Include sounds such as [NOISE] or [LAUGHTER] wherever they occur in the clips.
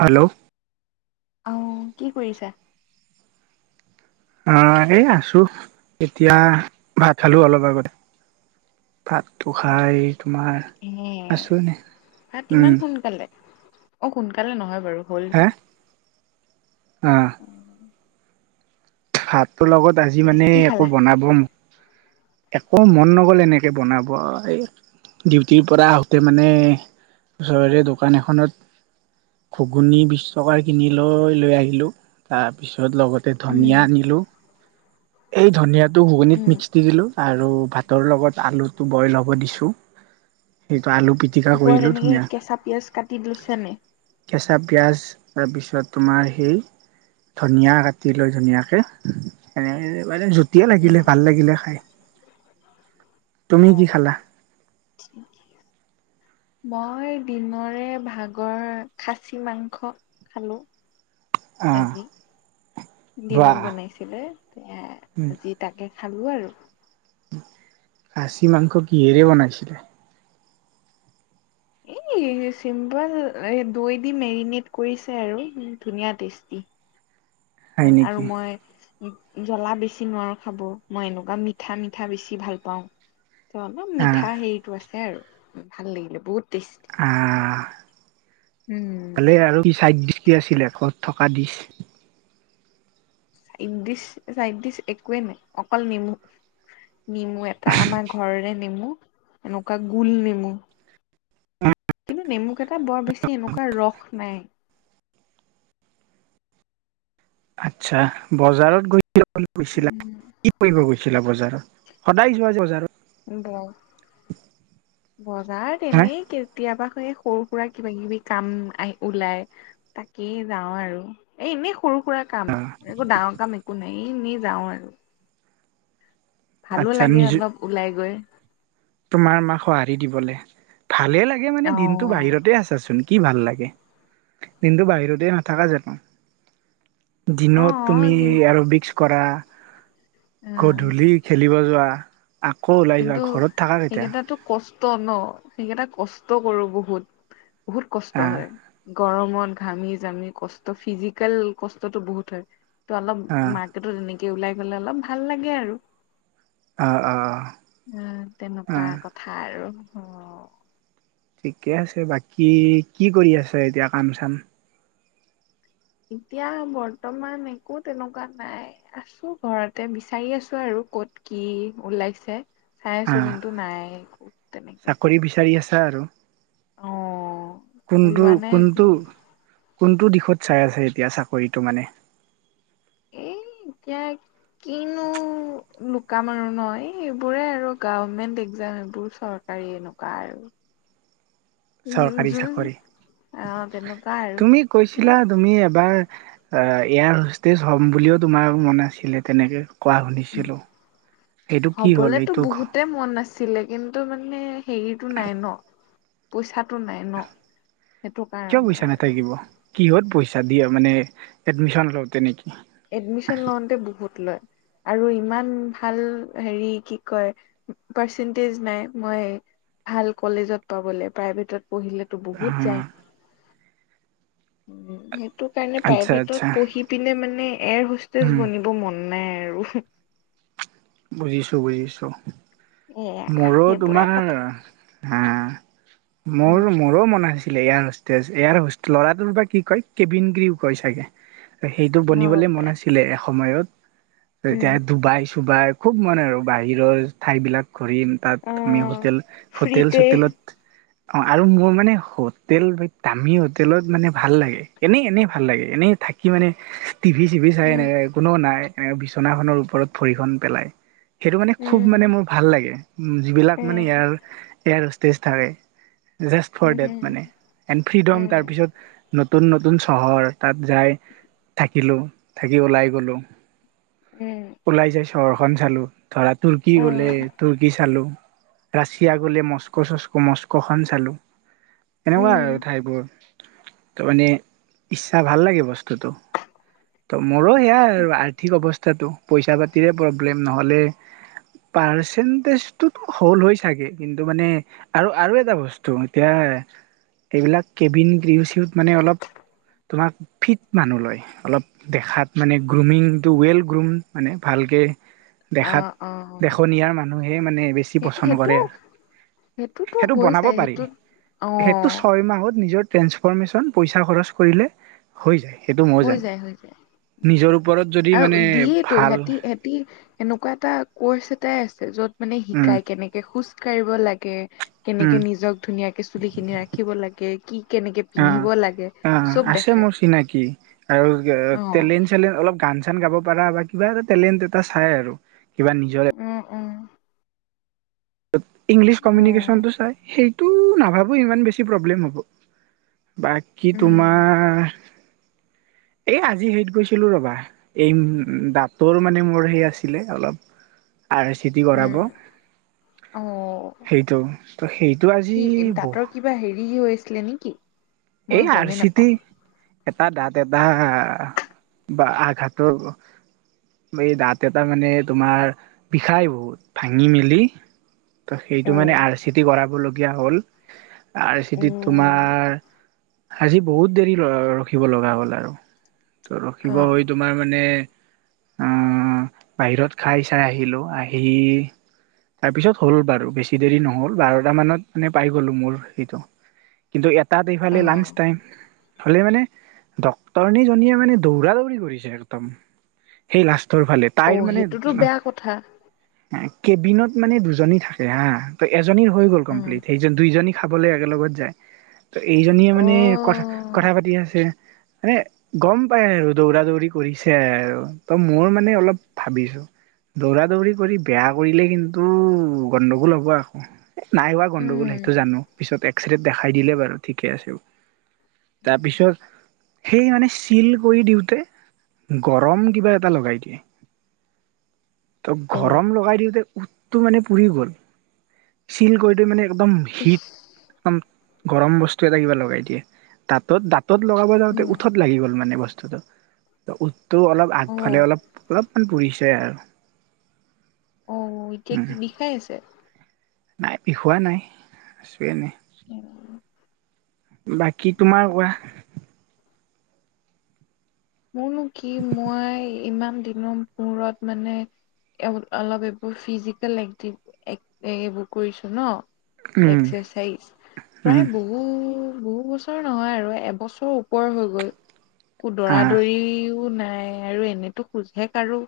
Hello, অহ, কি কৰিছা? অহ, এনেইআছো এতিয়া ভাত খালো অলপ আগতে। ভাতটো খাই তোমাৰ এ আছো এনে ভাত ইমান উম। সোনকালে অ' সোনকালে নহয় বাৰু হ'ল টাইম। আহ অ ভাতটোৰ লগত আজি ঠিকে আছে মানে কি একো খালা বনাব মোক একো মন নগ'ল এনেকৈ বনাব এই ডিউটিৰ পৰা আহোঁতে মানে ওচৰৰে দোকান এখনত ঘুগুনী বিছ টকাৰ কিনি লৈ- লৈ আহিলো তাৰপিছত লগতে উম ধনীয়া আনিলোঁ। এই ধুনীয়াত টো ঘুগুনিত উম মিক্স দি দিলোঁ আৰু ভাতৰ লগত আলুটো বইল হ'ব দিছোঁ আলু পিটিকা ওপৰত কৰিলোঁ এনেকে ধুনীয়া কেঁচা পিয়াঁজ কাটি লৈছা নাই? কেঁচা পিঁয়াজ তাৰপিছত তোমাৰ সেই ধনিয়া কাটি লৈ ধুনিয়াকে মানে [UNINTELLIGIBLE] জুটিয়ে উম লাগিলে ভাল লাগিলে খাই। তুমি অ কি খালা? মই দিনৰে ভাগৰ খাচী মাংস খালোঁ। অহ দিনত বনাইছিলে এ আজি তাকে খালো আৰু। খাচি মাংস কিহেৰে বনাইছিলে? এহ এ চিম্পল এ দৈ দি মেৰিনেট কৰিছে আৰু ধুনীয়া টেষ্টি। হয় আৰু নেকি মই জ্বলা বেছি নোৱাৰো খাব মই এনেকুৱা মিঠা মিঠা বেছি ভাল পাওঁ ত অলপ আহ মিঠা হেৰিতটো আছে আৰু ভাল লাগিলে বহুত টেচটি আহ উম বুজি পোৱা নাই ভইচতো কি আছিলে ক'ত থকা দিছ ইন ডিচ চাইড ডিচ একোৱেই নাই অকল নেমু নেমু এটা আমাৰ ঘৰৰে নেমু এনেকুৱা গোল নেমু কিন্তু নেমুক এটা বৰ বেছি এনেকুৱা ৰস নাই আচ্ছা বজাৰত গৈছিল বুলি কৈছিলা কি কৰিব গৈছিলা দেখিলা বজাৰত সদায় যোৱা বজাৰত? ব -বজাৰ তে হা তেনেই কেতিয়াবা সে সৰু -সুৰা, কিবা -কিবি কাম আহ ওলাই তাকেই যাওঁ আৰু এ এনে সৰু -সুৰা কাম একো ডাঙৰ কাম একো নাই এনেই যাওঁ আৰু। ভালো আচ্ছা লাগে নিজ অলপ ওলাই গৈ। তোমাৰ মাক সঁহাৰি দিবলে ভালে লাগে মানে দিনতটো অ'। বাহিৰতে আছাচোন? কি ভাল লাগে দিনটো বাহিৰতেই নাথকা জানো? দিনত অ', তুমি কিন আৰবিক্স কৰা অ গধূলি খেলিব যোৱা আকৌ ওলাই যোৱা ঘৰত থাকা কেতিয়া সেইকেইটো কষ্ট ন সেইকেইটা কষ্ট কৰো বহুত বহুত কষ্ট আহ হয়। গৰমত ঘামি জামি কষ্ট ফিজিকেল কষ্টতটো বহুত হয় ত অলপ আহ মাৰ্কেট তেনেকে ওলাই গলে অলপ ভাল লাগে আৰু অঁ অঁ অঁ। উ তেনেকুৱা কথা আৰু অ ঠিকে আছে বাকী কি কৰি আছে এতিয়া কাম চাম এতিয়া বৰ্তমান একো তেনেকুৱা নাই আছো ঘৰতে বিচাৰি আছো আৰু কত কি ওলাইছে চাই আছো আহ কিন্তু নাই তেনেকে আছে আৰু অঁ কোনটো কোনটো কোনটো দিশত চাই আছে এতিয়া চাকৰিটো মানে এ এতিয়া কিনো লুকাম আৰু ন এইবোৰে আৰু গভমেণ্ট এক্জাম এইবোৰ চৰকাৰী এনেকুৱা আৰু যো- চৰকাৰী চাকৰি যো- আহ তেনেকুৱা আৰু তুমি এ কৈছিলা তুমি এবাৰ অঁ ইয়াৰ হুষ্টজ হম বুলিও তোমাৰ মন আছিলে তেনেকে কোৱা শুনিছিলোঁ এইটো কি হ'ল এইটো ছিলে কিন্তু মানে হেৰিতটো নাই ন পইচাত টো নাই ন সেইটো কিয় কাৰণে পইচা আৰু নাথাকিব কিহত পইচা দিয়ে মানে এডমিশন লওঁতে নেকি এডমিশ্যন লওঁতে বহুত লয়। আৰু ইমান ভাল হেৰি কি কয় পাৰ্চেন্টেজ নাই মই ভাল কলেজত পাবলৈ প্ৰাইভেটত পঢ়িলেতো অ বহুত যায় উম সেই এইটো কাৰণে আচ্ছা আচ্ছা প্ৰাইভেটত পঢ়ি পিনে মানে এয়াৰ হোষ্টেজ উম বনিব মন নাই আৰু বুজিছো বুজিছো এয়া মোৰো সেইবোৰে তোমাৰ কথা হা উম মোৰ মোৰো মন আছে ছিল ইয়াৰ হোষ্ট ইয়াৰ হ ল'ৰাটোৰ পৰা কি কয় কেবিন ক্ৰুৰ কয় চাগে সেইটো হ'ব বনিবলে পাৰে মন আছিলে এসময়ত উম এতিয়া ডুবাই চুবাই খুব মনে আৰু বাহিৰৰ ঠাইবিলাক ঘূৰিম তাত আমি আহ হোটেল, ফ্ৰীতে হোটেল-চোটেলত অ আৰু মোৰ মানে হোটেল দামী হোটেলত মানে ভাল লাগে, এনেই এনেই ভাল লাগে। এনেই থাকি মানে টিভি-চিভি চাই উম এনেকৈ এক কোনো নাই এনেকৈ বিচনাখনৰ ওপৰত ভৰিখন পেলায়। সেইটো মানে খুব উম মানে মোৰ ভাল লাগে। যিবিলাক এ মানে এয়াৰ এয়াৰহস্তেছ থাকে just um for that um মানে এণ্ড ফ্ৰীডম উম তাৰপিছত ন নতুন-নতুন চহৰ তাত যাই থাকিলো, থাকি ওলাই গলো। উম। চৰখন চালো ধৰা তুৰ্কী অ গ'লে তুৰ্কী চালো। ৰাছিয়া গলে মস্কো চস্কো মস্কোখন চালো। এনেকুৱা উম আৰু ঠাইবোৰ তাৰ মানে ইচ্ছা ভাল লাগে বস্তু টো ত'মোৰো সেয়া আৰু আৰ্থিক অৱস্থাটো পইচা পাতিৰে প্ৰব্লেম প্ৰব্লেম নহ'লে পাৰ্চেণ্টেজটো হ'ল হৈ চাগে, কিন্তু মানে আৰু আৰু এটা বস্তু এতিয়া- এইবিলাক কেবিন ক্রীউত চিউত মানে অলপ - তোমাক ফিট মানুহ লয় অলপ দেখাত মানে গ্ৰুমিংটো ৱেল গ্ৰুম মানে ভালকে- দেখাত অ', অ', দেখনীয়াৰ মানুহে মানে বেছি সেই পচন্দ সেইটো কৰে আৰু। সেইটোতো সেইটো হৈ বনাব যায় পাৰি সেইটোত সেইটো অ', ছয় মাহত নিজৰ- ট্ৰেন্সফৰৰ্মেশ্যন পইচা খৰচ কৰিলে হৈ যায়। সেইটো ময়ো হৈ জানো যায়, হৈ যায়। নিজৰ ওপৰত যদি মানে আৰু দিয়েইটো ভাল সেতি সেতি এনেকুৱা এটা কৰ্চ এটাই আছে, য'ত মানে উম শিকাই কেনেকে খোজ কাঢ়িব লাগে। উম কেনেকে নিজক ধুনীয়াকে চুলি খিনি ৰাখিব লাগে, কি কেনেকে অ পিন্ধিব লাগে, অ চব আছে দেখায় মোৰ চিনাকি আৰু অ', টেলেণ্ট-চেলেণ্ট অলপ গান চান গাব পাৰা বা কিবা এটা টেলেণ্ট এটা চাই আৰু। কিবা নিজৰ উম, উম। ইংলিছ অ', কমিউনিকেশ্যনটো চাই, সেইটো নাভাবোঁ ইমান বেছি প্ৰব্লেম হ'ব। বাকি উম, তোমাৰ [INAUDIBLE] এই আজি হেৰিত গৈছিলো ৰবা। এই দাঁতৰ মানে মোৰ সেই আছিলে অলপ। [INAUDIBLE] আৰ চি টি কৰাব। উম, অ সেইটো ত সেইটো আজি কি বহু দাঁতৰ কিবা হেৰি হৈ হৈছি লে নেকি? মই এই আৰ গমেই চি টি। নাপাওঁ এটা দাঁত এটা বা আঘাতৰ এই দাঁত এটা মানে তোমাৰ বিষাই বহুত, ভাঙি মেলি ত সেইটো মানে অ', আৰ চি টি কৰাবলগীয়া হ'ল। আৰ চি টিত অ', তোমাৰ আজি বহুত দেৰি ৰখিব লগা হ'ল আৰু। ত' ৰখিব অ', হৈ তোমাৰ মানে আহ বাহিৰত খাই-চাই আহিলো। আহি তাৰপিছত হ'ল বাৰু। বেছি দেৰি নহ'ল। বাৰটা মানত মানে পাই গলো মোৰ সেইটো। কিন্তু এটাত এইফালে লাঞ্চ অ', টাইম। হলে মানে ডক্তৰণী জনীয়ে মানে দৌৰা -দৌৰি কৰিছে একদম। সেই লাষ্ট টোৰ ফালে, তাইৰ অ', মানে সেইটোতো বেয়া কথা। কেবিনত মানে দুজনী থাকে হা। ত' এজনীৰ হৈ গ'ল উম কমপ্লিট। সেই দুইজনী খাবলৈ একে লগত যায়। ত' এইজনীয়ে মানে কথা অ', কথা পাতি আছে মানে গম পাই আৰু দৌৰা-দৌৰি কৰিছে আৰু ত মোৰ মানে অলপ ভাবিছো। দৌৰা-দৌৰি কৰি বেয়া কৰিলে কিন্তু গণ্ডগোল হ'ব আকৌ। নাই হোৱা গণ্ডগোল সেইটো উম, জানো, পিছত এক্সৰেত দেখাই দিলে বাৰু ঠিকেই আছে। তাৰপিছত সেই মানে চিল কৰি দিওঁতে গৰম কিবা এটা লগাই দিয়ে। [INAUDIBLE] ত অ', ঘৰম লগাই দিওঁতে উতটো মানে পুৰি গ'ল চিল কৰি দি মানে। একদম ইচ হিট দম গৰম বস্তু এটা কিবা লগাই দিয়ে দাতাঁত দাঁ। ত'ত লগাব যাওঁতে উম, উঠত লাগি গ'ল মানে বস্তুটো ত উঠটো অলপ আগফালে অ', অলপ অলপ। মান পুৰিছে আৰু। অ এতিয়া উম কি বিষাই আছে। নাই বিষুৱা নাই আছোএনে। [UNINTELLIGIBLE] বাকী তোমাৰ কোৱা। মোৰনো কি মই ইমান দিনৰ মূৰত মানে অলপ এইবোৰ ফিজিকেল একটি এক এইবোৰ কৰিছো ন। উম এক্সেচাইজ উম প্ৰায় বহুত বহু বছৰ নহয় আৰু এবছৰ ওপৰ হৈ গ'ল। আ। সিও নাই আৰু এনেতো খোজে কাঢ়ো।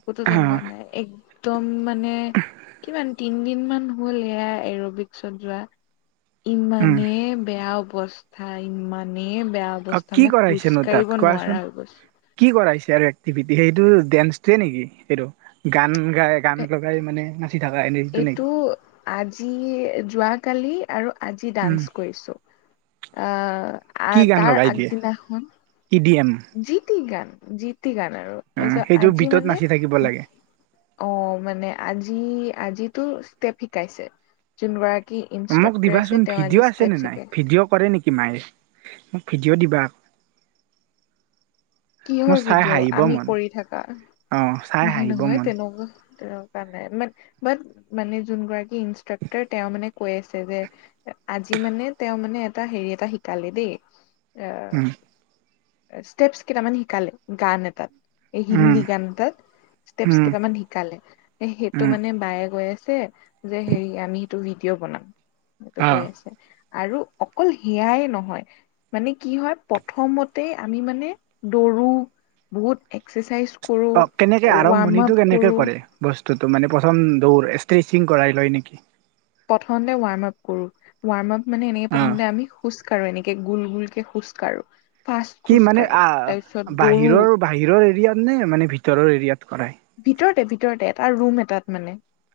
একোতো হা তেনেকুৱা নাই একদম মানে মানে কিমান তিন দিন মান হ'ল সেয়া এৰবিক্সত যোৱা। উম ইমানে বেয়া অৱস্থা ইমানে বেয়া অ অৱস্থা। কি মই খোজ কৰাইছেনো কাঢ়িব নোৱাৰা হৈ গৈছো। ইয়াৰ এক্টিভিটি সেইটো ডেসট্ৰি নেকি সেইটো গান। গাই গান এ লগাই মানে নাচি থকা এনেটো এইটো নেকি? আজি যোৱাকালি। আৰু আজি উম ডান্স কৰিছো আ। আ কি গান তাৰ লগাই দিয়ে আগদিনা খন। E D M? জি তি গান জি। জি তি গান আৰু অ তাপিছত সেইটো আজি বিটত মানে নাচি থাকিব লাগে অ মানে আজি। জি আজিটো ষ্টেপ শিকাইছে যোন বাৰ। মোক দিবাচোন ভিডিঅ' আছে নে নাই শিকাই ভিডিঅ' কৰে নেকি। কি মাই মোক ভিডিঅ' দিবা আ। কিহৰ ভিডিঅ' আমি কৰি থাকা অ চাই নাই হাঁহিব নহয় মন তেনেকুৱা। তে নাই মান বাট মানে যোন গৰাকী ইনষ্ট্ৰাক্টৰ তেওঁ মানে কৈ আছে যে। আজি মানে তেওঁ মানে এটা হেৰি এটা শিকালে দেই। এ উম ষ্টেপচ কেইটামান শিকালে গান এটাত। এই হিন্দী উম গান এতাত ষ্টেপচ উম কেইটামান শিকালে সেইটো উম মানে বায়ে গৈ আ। ছে যে হেৰি আমি সেইটো ভিডিঅ' বনাম সেইটো অ কৈ আছে। আৰু অকল হেয়াই নহয় মানে কি হয়। প্ৰথমত। তেই আমি মানে দৌৰো বহুত। এক্সাৰচাইজ কৰোঁ অ কেনেকে ৱাৰ্ম আৰম্ভণিটো আপ কেনেকে কৰোঁ। কৰে মানে প্ৰথম দৌ ষ্ট্ৰেচিং কৰাই লয় নেকি। প্ৰথম ৱৰ্ম আপ কৰো ৱৰ্ম আপ মানে এনেকে অ প্ৰথম আমি খো। কাৰো এনেকে গোল গোল কে খোজকাঢ়ো। কি মানে আ বাহিৰৰ বাহিৰৰ এৰিয়াত নে মানে ভিতৰৰ এৰিয়াত কৰা। ভিতৰতে ভিতৰতে এটা ৰুম এটাত মানে।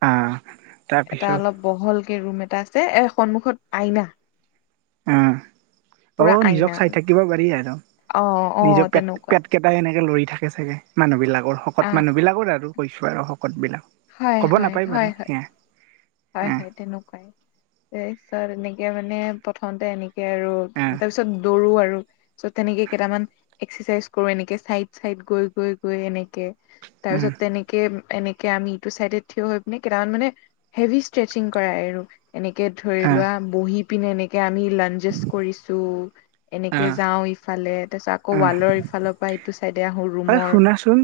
আহ এটা তাৰপিছত অলপ বহলকে ৰুম এ। এটা আছে এ সন্মুখত আইনা। অ পুৰা নিজক আইনা চাই মানে থাকিব পাৰি আৰু অ অ নিজৰ পেট তেনেকুৱা পেট কেইটাই এনেকে লৰি। থাকে চাগে মানুহ বিলাকৰ শকত আহ মানুহ বিলাকৰ আৰু কৈছো আৰু শকত বিলাক। হয় ক'ব হয় নাপায় হয় বাৰু হয় হে। হয় হয় তেনেকুৱাই তাৰ পিছত এনেকে মানে প্ৰথমতে এনে। কে আৰু আহ তাৰ পিছত দৌৰো আৰু। চ' তেনেকে কেইটামান এক্সাৰচাইজ কৰো এনেকে চাইড চাইদ গৈ গৈ গৈ এনেকে। তাৰ পিছত আহ তেনেকে এনেকে আমি ইটো চাইডে থিয় হৈ পিনে কেইটামান মানে। হেভি ষ্ট্ৰেচিং কৰাই আৰু এনেকে ধৰি আহ লোৱা বহি পিনে এনেকে আমি। ইমান জেৰ্চ কৰিছো এনেকে আহ যাওঁ ইফালে তাৰপিছত আকৌ আহ ৱালৰ ইফালৰ পৰা ইটো চাইদে দে হল ৰুমৰ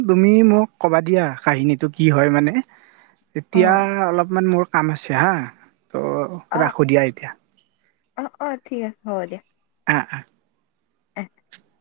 তুমিও মোক ক'বা দিয়া কাহিনীটো কি হয় মানে অ এতিয়া অলপমান মোৰ কাম আছে হা ত' অ ৰাখোঁ দিয়া এতিয়া। অ অ ঠিক আছে হ'ব দিয়া- আহ উ [INAUDIBLE]